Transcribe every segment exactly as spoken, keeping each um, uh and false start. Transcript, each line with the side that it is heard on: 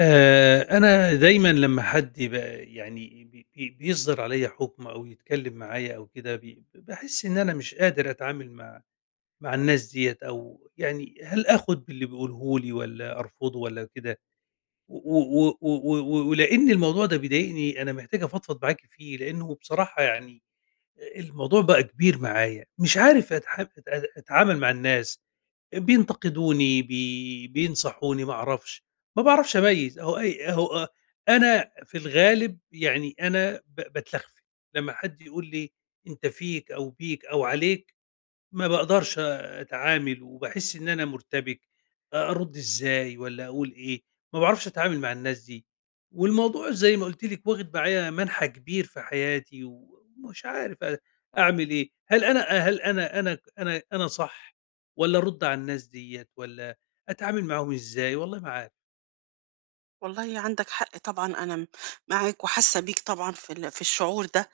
left: آآ، أنا دايمًا لمّا حد ب يعني بي بي بيصدر عليَّ حكم أو يتكلم معايا أو كده، ب باحس إن أنا مش قادر أتعامل مع مع الناس ديّة أو يعني هل آخد باللي بيقوله لي والّا أرفضه والّا كده، و و و و و ولإن الموضوع ده بيضايقني، أنا محتاج أفضفض معاكِ فيه، لإنه بصراحة يعني الموضوع بقى كبير معايا، مش عارف أتح أت أتعامل مع الناس. بينتقدوني، بي بينصحوني، ما أعرفش، ما باعرفش أميّز، أهو أي أهو أنا في الغالب يعني أنا ب باتلخفي، لمّا حد يقول لي أنت فيك أو بيك أو عليك ما باقدرش أتعامل، وباحس إن أنا مُرتبِك، أ أرُدّ إزاي والّا أقول إيه، ما باعرفش أتعامل مع الناس دي، والموضوع زي ما قُلت لِك واخد معايا مَنحى كبير في حياتي، ومش عارف أ أعمل إيه، هل أنا هل أنا أنا أنا أنا صح والّا أرُدّ على الناس ديّة والّا أتعامل معاهم إزاي؟ والله ما عارف.
right: والله عندك حق طبعًا. أنا م معاك وحاسة بيك طبعًا في ال في الشعور ده،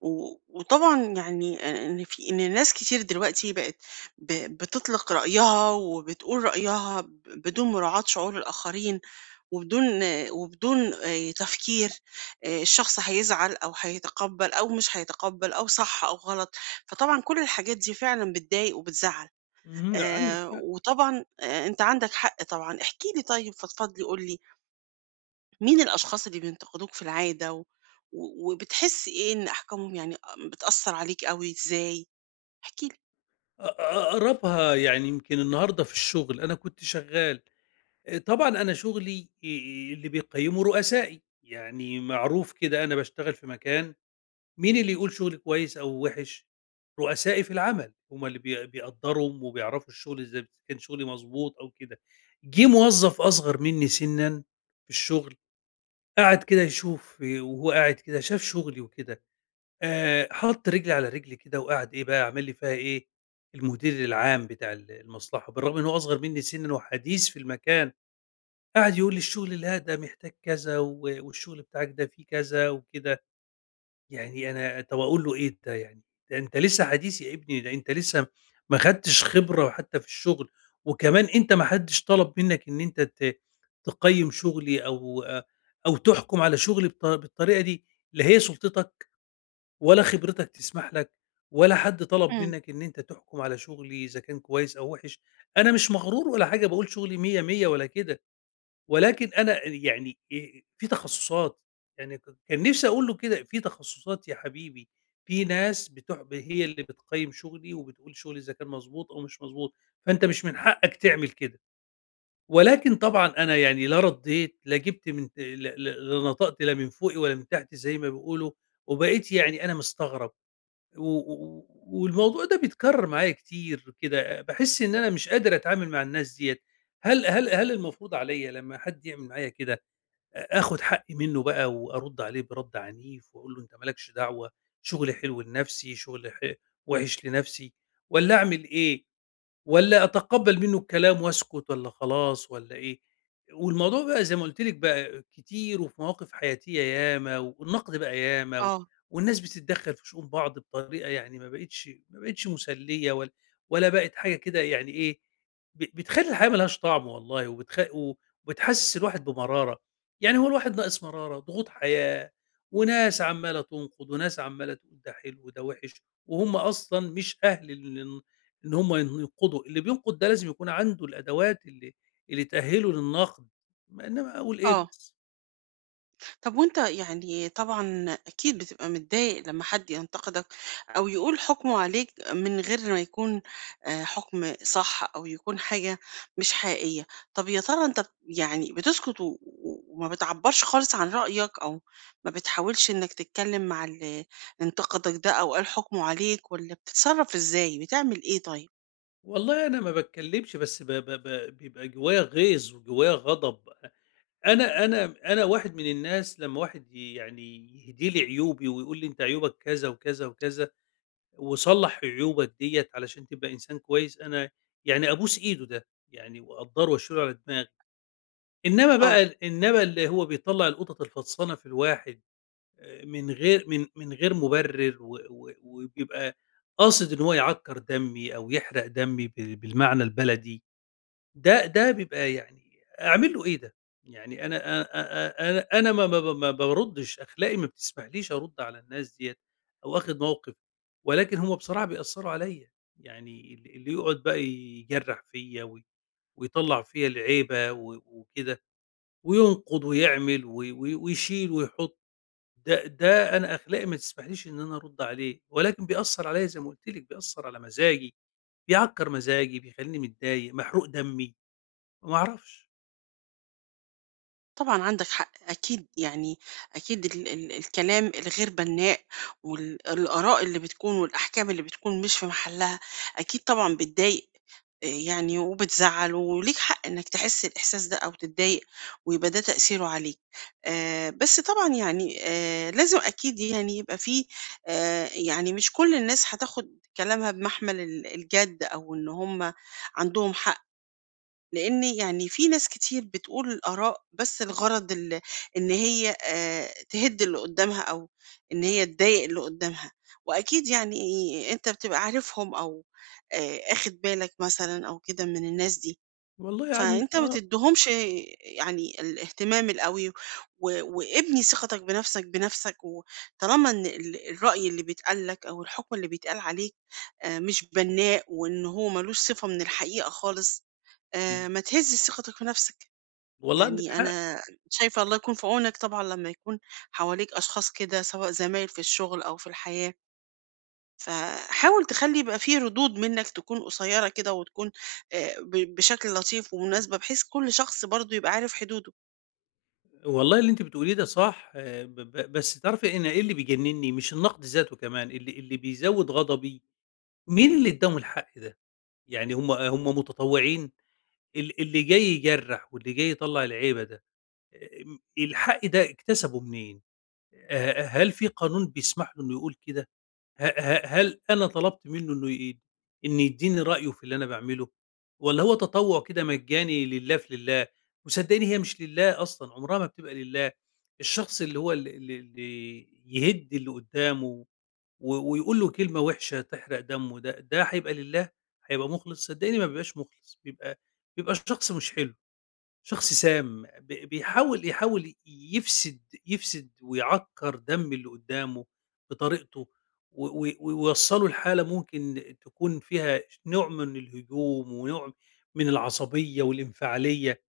right: و وطبعًا يعني إ إن في إن ناس كتير دلوقتي بقت ب بتطلق رأيها وبتقول رأيها ب بدون مراعاة شعور الآخرين، وبدون وبدون آآ تفكير آآ الشخص هيزعل أو هيتقبّل أو مش هيتقبّل أو صح أو غلط، فطبعًا كل الحاجات دي فعلًا بتضايق وبتزعّل.
left: اهم، عندك
right: آآ
left: حق.
right: وطبعًا آآ أنت عندك حق طبعًا، احكِ لي، طيب فضفض لي، قُل لي مين الأشخاص اللي بينتقدوك في العادة و... و- وبتحس إيه؟ إن أحكامهم يعني بتأثر عليك أوي إزاي؟ احكِ لي.
left: أ أ أقربها يعني يمكن النهارده في الشغل، أنا كنت شغّال. آآ طبعًا أنا شُغلي آآ اللي بيقيّمه رؤسائي، يعني معروف كده أنا باشتغل في مكان، مين اللي يقول شُغلي كويس أو وِحِش؟ رؤسائي في العمل، هم اللي بي بيقدّروا وبيعرفوا الشُغل ازاي، إذا ب كان شُغلي مضبوط أو كده. جِه موظّف أصغر منّي سِنًا في الشُغل، قعد كده يشوف وهو قاعد كده شاف شُغلي وكده، آآ حَط رِجل على رِجل كده وقعد إيه بقى عمل لي فيها إيه، المدير العام بتاع ال المصلحة، بالرغم إن هو أصغر منّي سِنًا وحديث في المكان. قعد يقول لي الشغل لا ده محتاج كذا و والشغل بتاعك ده فيه كذا وكده، يعني أنا طَب أقول له إيه ده يعني؟ ده أنت لسه حديث يا ابني، ده أنت لسه ما خدتش خبرة حتى في الشغل، وكمان أنت ما حدش طلب منك إن أنت ت تقيّم شغلي أو أو تحكم على شغلي بالط بالطريقة دي، لا هي سُلطتك ولا خبرتك تسمح لك، ولا حد طلب
right: إمم،
left: منك إن أنت تحكم على شغلي إذا كان كويس أو وِحِش، أنا مش مغرور ولا حاجة باقول شغلي مية، مية ولا كده. ولكن أنا يعني آآ في تخصُّصات، يعني ك كان نِفْسي أقول له كده في تخصُّصات يا حبيبي، في ناس بتح ب هي اللي بتقيّم شغلي وبتقول شغلي إذا كان مضبوط أو مش مضبوط، فأنت مش من حقك تعمل كده، ولكن طبعًا أنا يعني لا ردّيت لا جِبت من ت ل ل لا نطقت لا من فوقي ولا من تحتي زي ما بيقولوا، وبقيت يعني أنا مستغرب و و والموضوع ده بيتكرّر معايا كتير كده، باحس إن أنا مش قادر أتعامل مع الناس ديّة، هل هل هل المفروض عليّا لمّا حد يعمل معايا كده آخُد حقّي منّه بقى وأرُدّ عليه برَد عنيف وأقول له: "أنت ما لكش دعوة، شُغلي حلو لنَفْسي، شُغلي ح وِحِش لنَفْسي." والّا أعمل إيه؟ والّا أتقبّل منّه الكلام وأسكت والّا خلاص والّا إيه؟ والموضوع بقى زي ما قُلت لِك بقى كتير وفي مواقف حياتية ياما والنقد بقى ياما و
right: آه،
left: والناس بتتدخّل في شؤون بعض بطريقة يعني ما بقِتش ما بقِتش مسلية ولا ولا بقِت حاجة كده يعني إيه، ب بتخلّي الحياة ما لهاش طعم والله وبتخ و وبتحسّس الواحد بمرارة. يعني هو الواحد ناقص مرارة، ضغوط حياة وناس عمّالة تنقد وناس عمّالة تقول ده حلو وده وِحِش وهم أصلًا مش أهل للن إن هم ينقدوا، اللي بينقد ده لازم يكون عنده الأدوات اللي اللي تأهله للنقد، ما إنما أقول إيه
right: آه.
left: بس،
right: طب وأنت يعني طبعًا أكيد بتبقى متضايق لمّا حد ينتقدك أو يقول حُكمه عليك من غير ما يكون آآ حُكم صح أو يكون حاجة مش حقيقية، طب يا ترى أنت بت- يعني بتسكت و و وما بتعبّرش خالص عن رأيك أو ما بتحاولش إنك تتكلم مع اللي انتقدك ده أو قال حُكمه عليك، والّا بتتصرّف إزاي؟ بتعمل إيه طيب؟
left: والله أنا ما باتكلمش بس ب ب ب بيبقى جوايا غيظ وجوايا غضب، أنا أنا أنا واحد من الناس لمّا واحد ي يعني يهدي لي عيوبي ويقول لي أنت عيوبك كذا وكذا وكذا، وصلّح عيوبك ديّة علشان تبقى إنسان كويس، أنا يعني أبوس إيده ده، يعني وأقدّره وأشيله على دماغي، إنما
right: آه.
left: بقى إنما اللي هو بيطلّع القطط الفطسانة في الواحد آآ من غير من من غير مُبرر و و وبيبقى قاصد إن هو يعكّر دمي أو يحرق دمي بال بالمعنى البلدي، ده ده بيبقى يعني أعمل له إيه ده؟ يعني أنا أ أ أنا أنا ما ما ما باردّش، أخلاقي ما بتسمحليش أرُد على الناس ديّة أو آخد موقف، ولكن هم بصراحة بيأثّروا عليّا، يعني ال اللي يقعد بقى يجرّح فيّا و ويطلّع فيّا العيبة و وكده وينقد ويعمل و و ويشيل ويحط. ده ده أنا أخلاقي ما تسمحليش إن أنا أرُدّ عليه، ولكن بيأثّر عليَّ زي ما قُلت لِك، بيأثّر على مزاجي، بيعكّر مزاجي، بيخلّيني متضايق، محروق دمي، ما أعرفش.
right: طبعًا عندك حق، أكيد يعني أكيد ال ال الكلام الغير بناء وال الآراء اللي بتكون والأحكام اللي بتكون مش في محلها، أكيد طبعًا بتضايق آآ يعني وبتزعّل، وليك حق إنك تحس الإحساس ده أو تتضايق ويبقى ده تأثيره عليك. آآ بس طبعًا يعني آآ لازم أكيد يعني يبقى في آآ يعني مش كل الناس هتاخد كلامها بمحمل ال الجد أو إن هم عندهم حق. لإن يعني في ناس كتير بتقول آراء بس لغرض ال إن هي آآ تهِد اللي قدّامها أو إن هي تضايق اللي قدّامها، وأكيد يعني أنت بتبقى عارفهم أو آآ آخد بالك مثلًا أو كده من الناس دي.
left: والله عند
right: فأنت ما
left: آه،
right: تدّيهمش يعني الاهتمام الأوي و وابني ثقتك بنفسك بنفسك، وطالما إن ال الرأي اللي بيتقال لك أو الحكم اللي بيتقال عليك آآ مش بنّاء وإن هو ما لوش صفة من الحقيقة خالص،
left: إمم.
right: آآ ما تهزّش ثقتك في نفسك.
left: والله عندِك
right: يعني
left: حق،
right: أنا شايفة الله يكون في عونك طبعًا لمّا يكون حواليك أشخاص كده، سواء زمايل في الشغل أو في الحياة. فحاول تخلّي يبقى في ردود منّك تكون قصيّرة كده وتكون آآ ب بشكل لطيف ومناسبة، بحيث كل شخص برضه يبقى عارف حدوده.
left: والله اللي أنتِ بتقوليه ده صح، آه، ب ب بس تعرفي إيه، أنا إيه اللي بيجنّني؟ مش النقد ذاته كمان، اللي اللي بيزوّد غضبي، مين اللي ادّاهم الحق ده؟ يعني هم هم متطوّعين؟ ال اللي جاي يجرّح واللي جاي يطلّع العيبة ده، آآ، الحق ده اكتسبه منين؟ آآ هل في قانون بيسمح له إنه يقول كده؟ ه ه هل أنا طلبت منه إنه ي إن يدّيني رأيه في اللي أنا باعمله والّا هو تطوُّع كده مجاني لله في لله؟ وصدّقني هي مش لله أصلًا، عمرها ما بتبقى لله. الشخص اللي هو ال ال اللي يهِد اللي قُدّامه و ويقول له كلمة وِحشة تحرق دمّه ده، ده هيبقى لله؟ هيبقى مُخلص؟ صدّقني ما بيبقاش مُخلص، بيبقى بيبقى شخص مش حلو. شخص سام ب بيحاول يحاول يفسد يفسد ويعكّر دم اللي قدّامه بطريقته و و ويوصّله لحالة ممكن تكون فيها نوع من الهجوم ونوع من العصبية والانفعالية،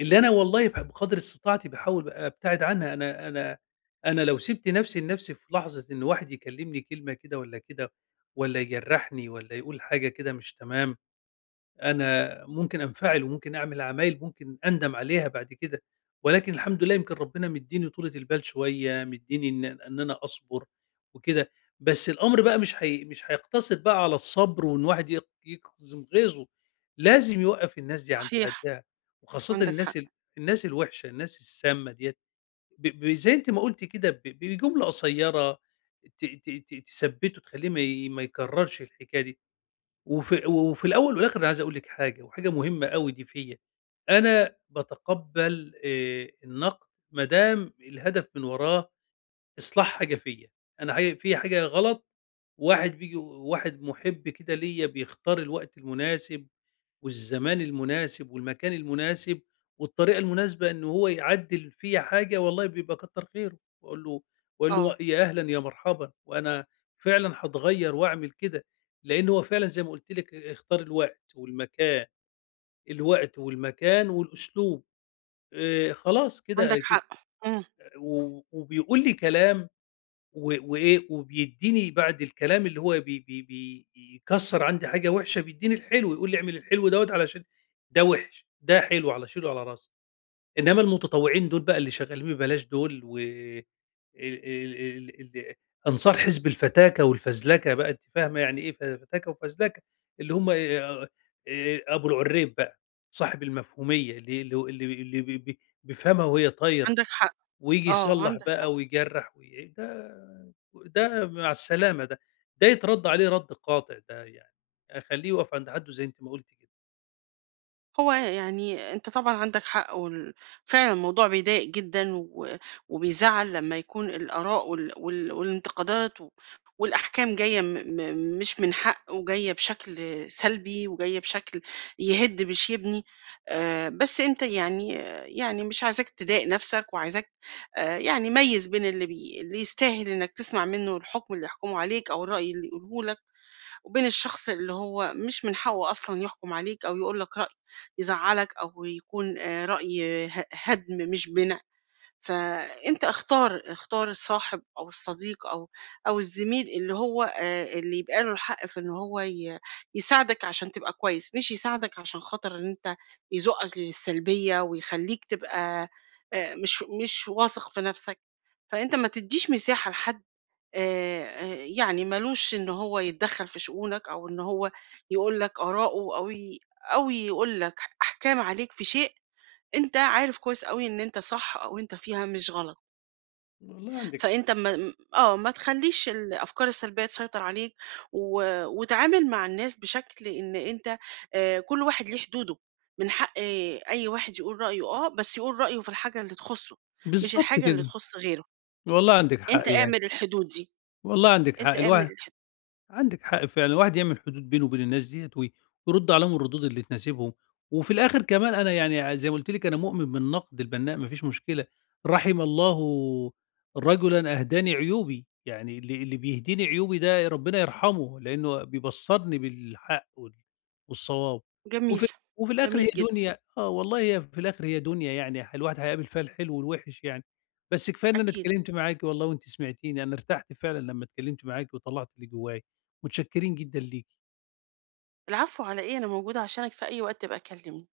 left: اللي أنا والله ب بقدر استطاعتي باحاول أبتعد عنها. أنا أنا أنا لو سِبت نفسي لنفسي في لحظة إن واحد يكلّمني كلمة كده والّا كده والّا يجرّحني والّا يقول حاجة كده مش تمام، أنا ممكن أنفعل وممكن أعمل عمايل ممكن أندم عليها بعد كده، ولكن الحمد لله يمكن ربنا مدّيني طولة البال شوية، مدّيني إن إن أنا أصبر وكده، بس الأمر بقى مش هي مش هيقتصر بقى على الصبر وإن واحد يق يقزم غيظه، لازم يوقّف الناس دي عند
right: صحيح،
left: حدّها، وخاصةً
right: عندك
left: الناس
right: حق،
left: ال الناس الوحشة، الناس السامة ديّة، ب ب زي أنتِ ما قُلتِ كده ب بجملة قصيّرة ت ت ت تثبّته تخلّيه ما ي ما يكرّرش الحكاية دي. وفي وفي الأول والآخر أنا عايز أقول لِك حاجة، وحاجة مهمة أوي دي فيّا، أنا باتقبّل آآ النقد ما دام الهدف من وراه إصلاح حاجة فيّا، أنا حاجة فيّا حاجة غلط، واحد بييجي واحد مُحِب كده ليّا بيختار الوقت المناسب والزمان المناسب والمكان المناسب والطريقة المناسبة إن هو يعدّل فيّا حاجة والله بيبقى كتّر خيره، باقول له باقول
right: آه،
left: له يا أهلًا يا مرحبًا، وأنا فعلًا هاتغيّر وأعمل كده، لإن هو فعلًا زي ما قُلت لِك اختار الوقت والمكان، الوقت والمكان والأسلوب آآ، خلاص كده
right: عندك
left: أكيد
right: حق، إمم،
left: و وبيقول لي كلام و وإيه، وبيدّيني بعد الكلام اللي هو بي بي بي بيكسّر عندي حاجة وِحشة، بيدّيني الحلو، يقول لي اعمل الحلو دوّة علشان ده وِحِش، ده حلو على شيله على راسي. إنّما المتطوّعين دول بقى اللي شغّالين ببلاش دول و ال ال ال ال أنصار حزب الفتاكة والفزلكة بقى، أنتِ فاهمة يعني إيه ف فتاكة وفزلكة، اللي هم آآ آآ أبو العرّيب بقى، صاحب المفهومية اللي اللي هو اللي اللي ب ب بيفهمها وهي طايرة.
right: عندك حق،
left: وييجي
right: آه،
left: يصلّح
right: عندك حق.
left: بقى ويجرّح وي ده ده مع السلامة ده، ده يترَد عليه رَد قاطع ده يعني، أخلّيه يُقف عند حدُّه زي أنتِ ما قُلتِ كده.
right: هو يعني انت طبعا عندك حق وال- فعلا الموضوع بيضايق جدا و- وبيزعل لما يكون الآراء وال- وال- والانتقادات و- والأحكام جاية م- م- مش من حق وجاية بشكل سلبي وجاية بشكل يهد مش يبني. آه، بس انت يعني يعني مش عايزاك تضايق نفسك وعايزاك، آه، يعني ميز بين اللي بي اللي يستاهل انك تسمع منه الحكم اللي يحكمه عليك او الرأي اللي يقوله لك وبين الشخص اللي هو مش من حقه أصلا يحكم عليك أو يقول لك رأي يزعلك أو يكون، آه، رأي ه- هدم مش بناء. فأنت اختار اختار الصاحب أو الصديق أو أو الزميل اللي هو، آه، اللي يبقى له الحق في إن هو ي- يساعدك عشان تبقى كويس، مش يساعدك عشان خاطر إن أنت يزقك للسلبية ويخليك تبقى، آه، مش مش واثق في نفسك. فأنت ما تديش مساحة لحد، آآ، آآ، يعني ما لوش إن هو يتدخّل في شؤونك أو إن هو يقول لك آراءه أو ي أو يقول لك أحكام عليك في شيء أنت عارف كويس أوي إن أنت صح أو أنت فيها مش غلط،
left: والله عندِك حق،
right: فأنت ما م آه، ما تخلّيش الأفكار السلبية تسيطر عليك و وتعامل مع الناس بشكل إن أنت، آآ، كل واحد ليه حدوده، من حق، آه، أي واحد يقول رأيه، آه، بس يقول رأيه في الحاجة اللي تخُصّه، مش
left: بالضبط
right: الحاجة اللي
left: كده،
right: تخُص غيره،
left: والله عندِك حق
right: أنت
left: يعني،
right: اعمل الحدود دي،
left: والله عندِك
right: أنت
left: حق الواحد،
right: اعمل الحدود.
left: عندِك حق فعلًا، الواحد يعمل حدود بينه وبين الناس ديّة وي ويرد عليهم الردود اللي تناسبهم، وفي الآخر كمان أنا يعني زي ما قُلت لِك أنا مؤمن بالنقد البناء ما فيش مشكلة، رحم الله رجلًا أهداني عيوبي، يعني اللي اللي بيهديني عيوبي ده ربنا يرحمه، لأنه بيبصّرني بالحق وال والصواب،
right: جميل،
left: وفي وفي الآخر
right: جميل
left: هي
right: جدًا،
left: دنيا آه والله هي في الآخر هي دنيا يعني ح الواحد هيقابل فيها الحلو والوِحِش يعني، بس كفاية إن أنا
right: أكيد.
left: اتكلمت معاكِ والله وأنتِ سمعتيني، أنا ارتحت فعلًا لمّا اتكلمت معاكِ وطلّعت اللي جوايا. متشكرين جدًا ليكِ.
right: العفو على إيه، أنا موجودة عشانك في أي وقت، ابقى كلمني.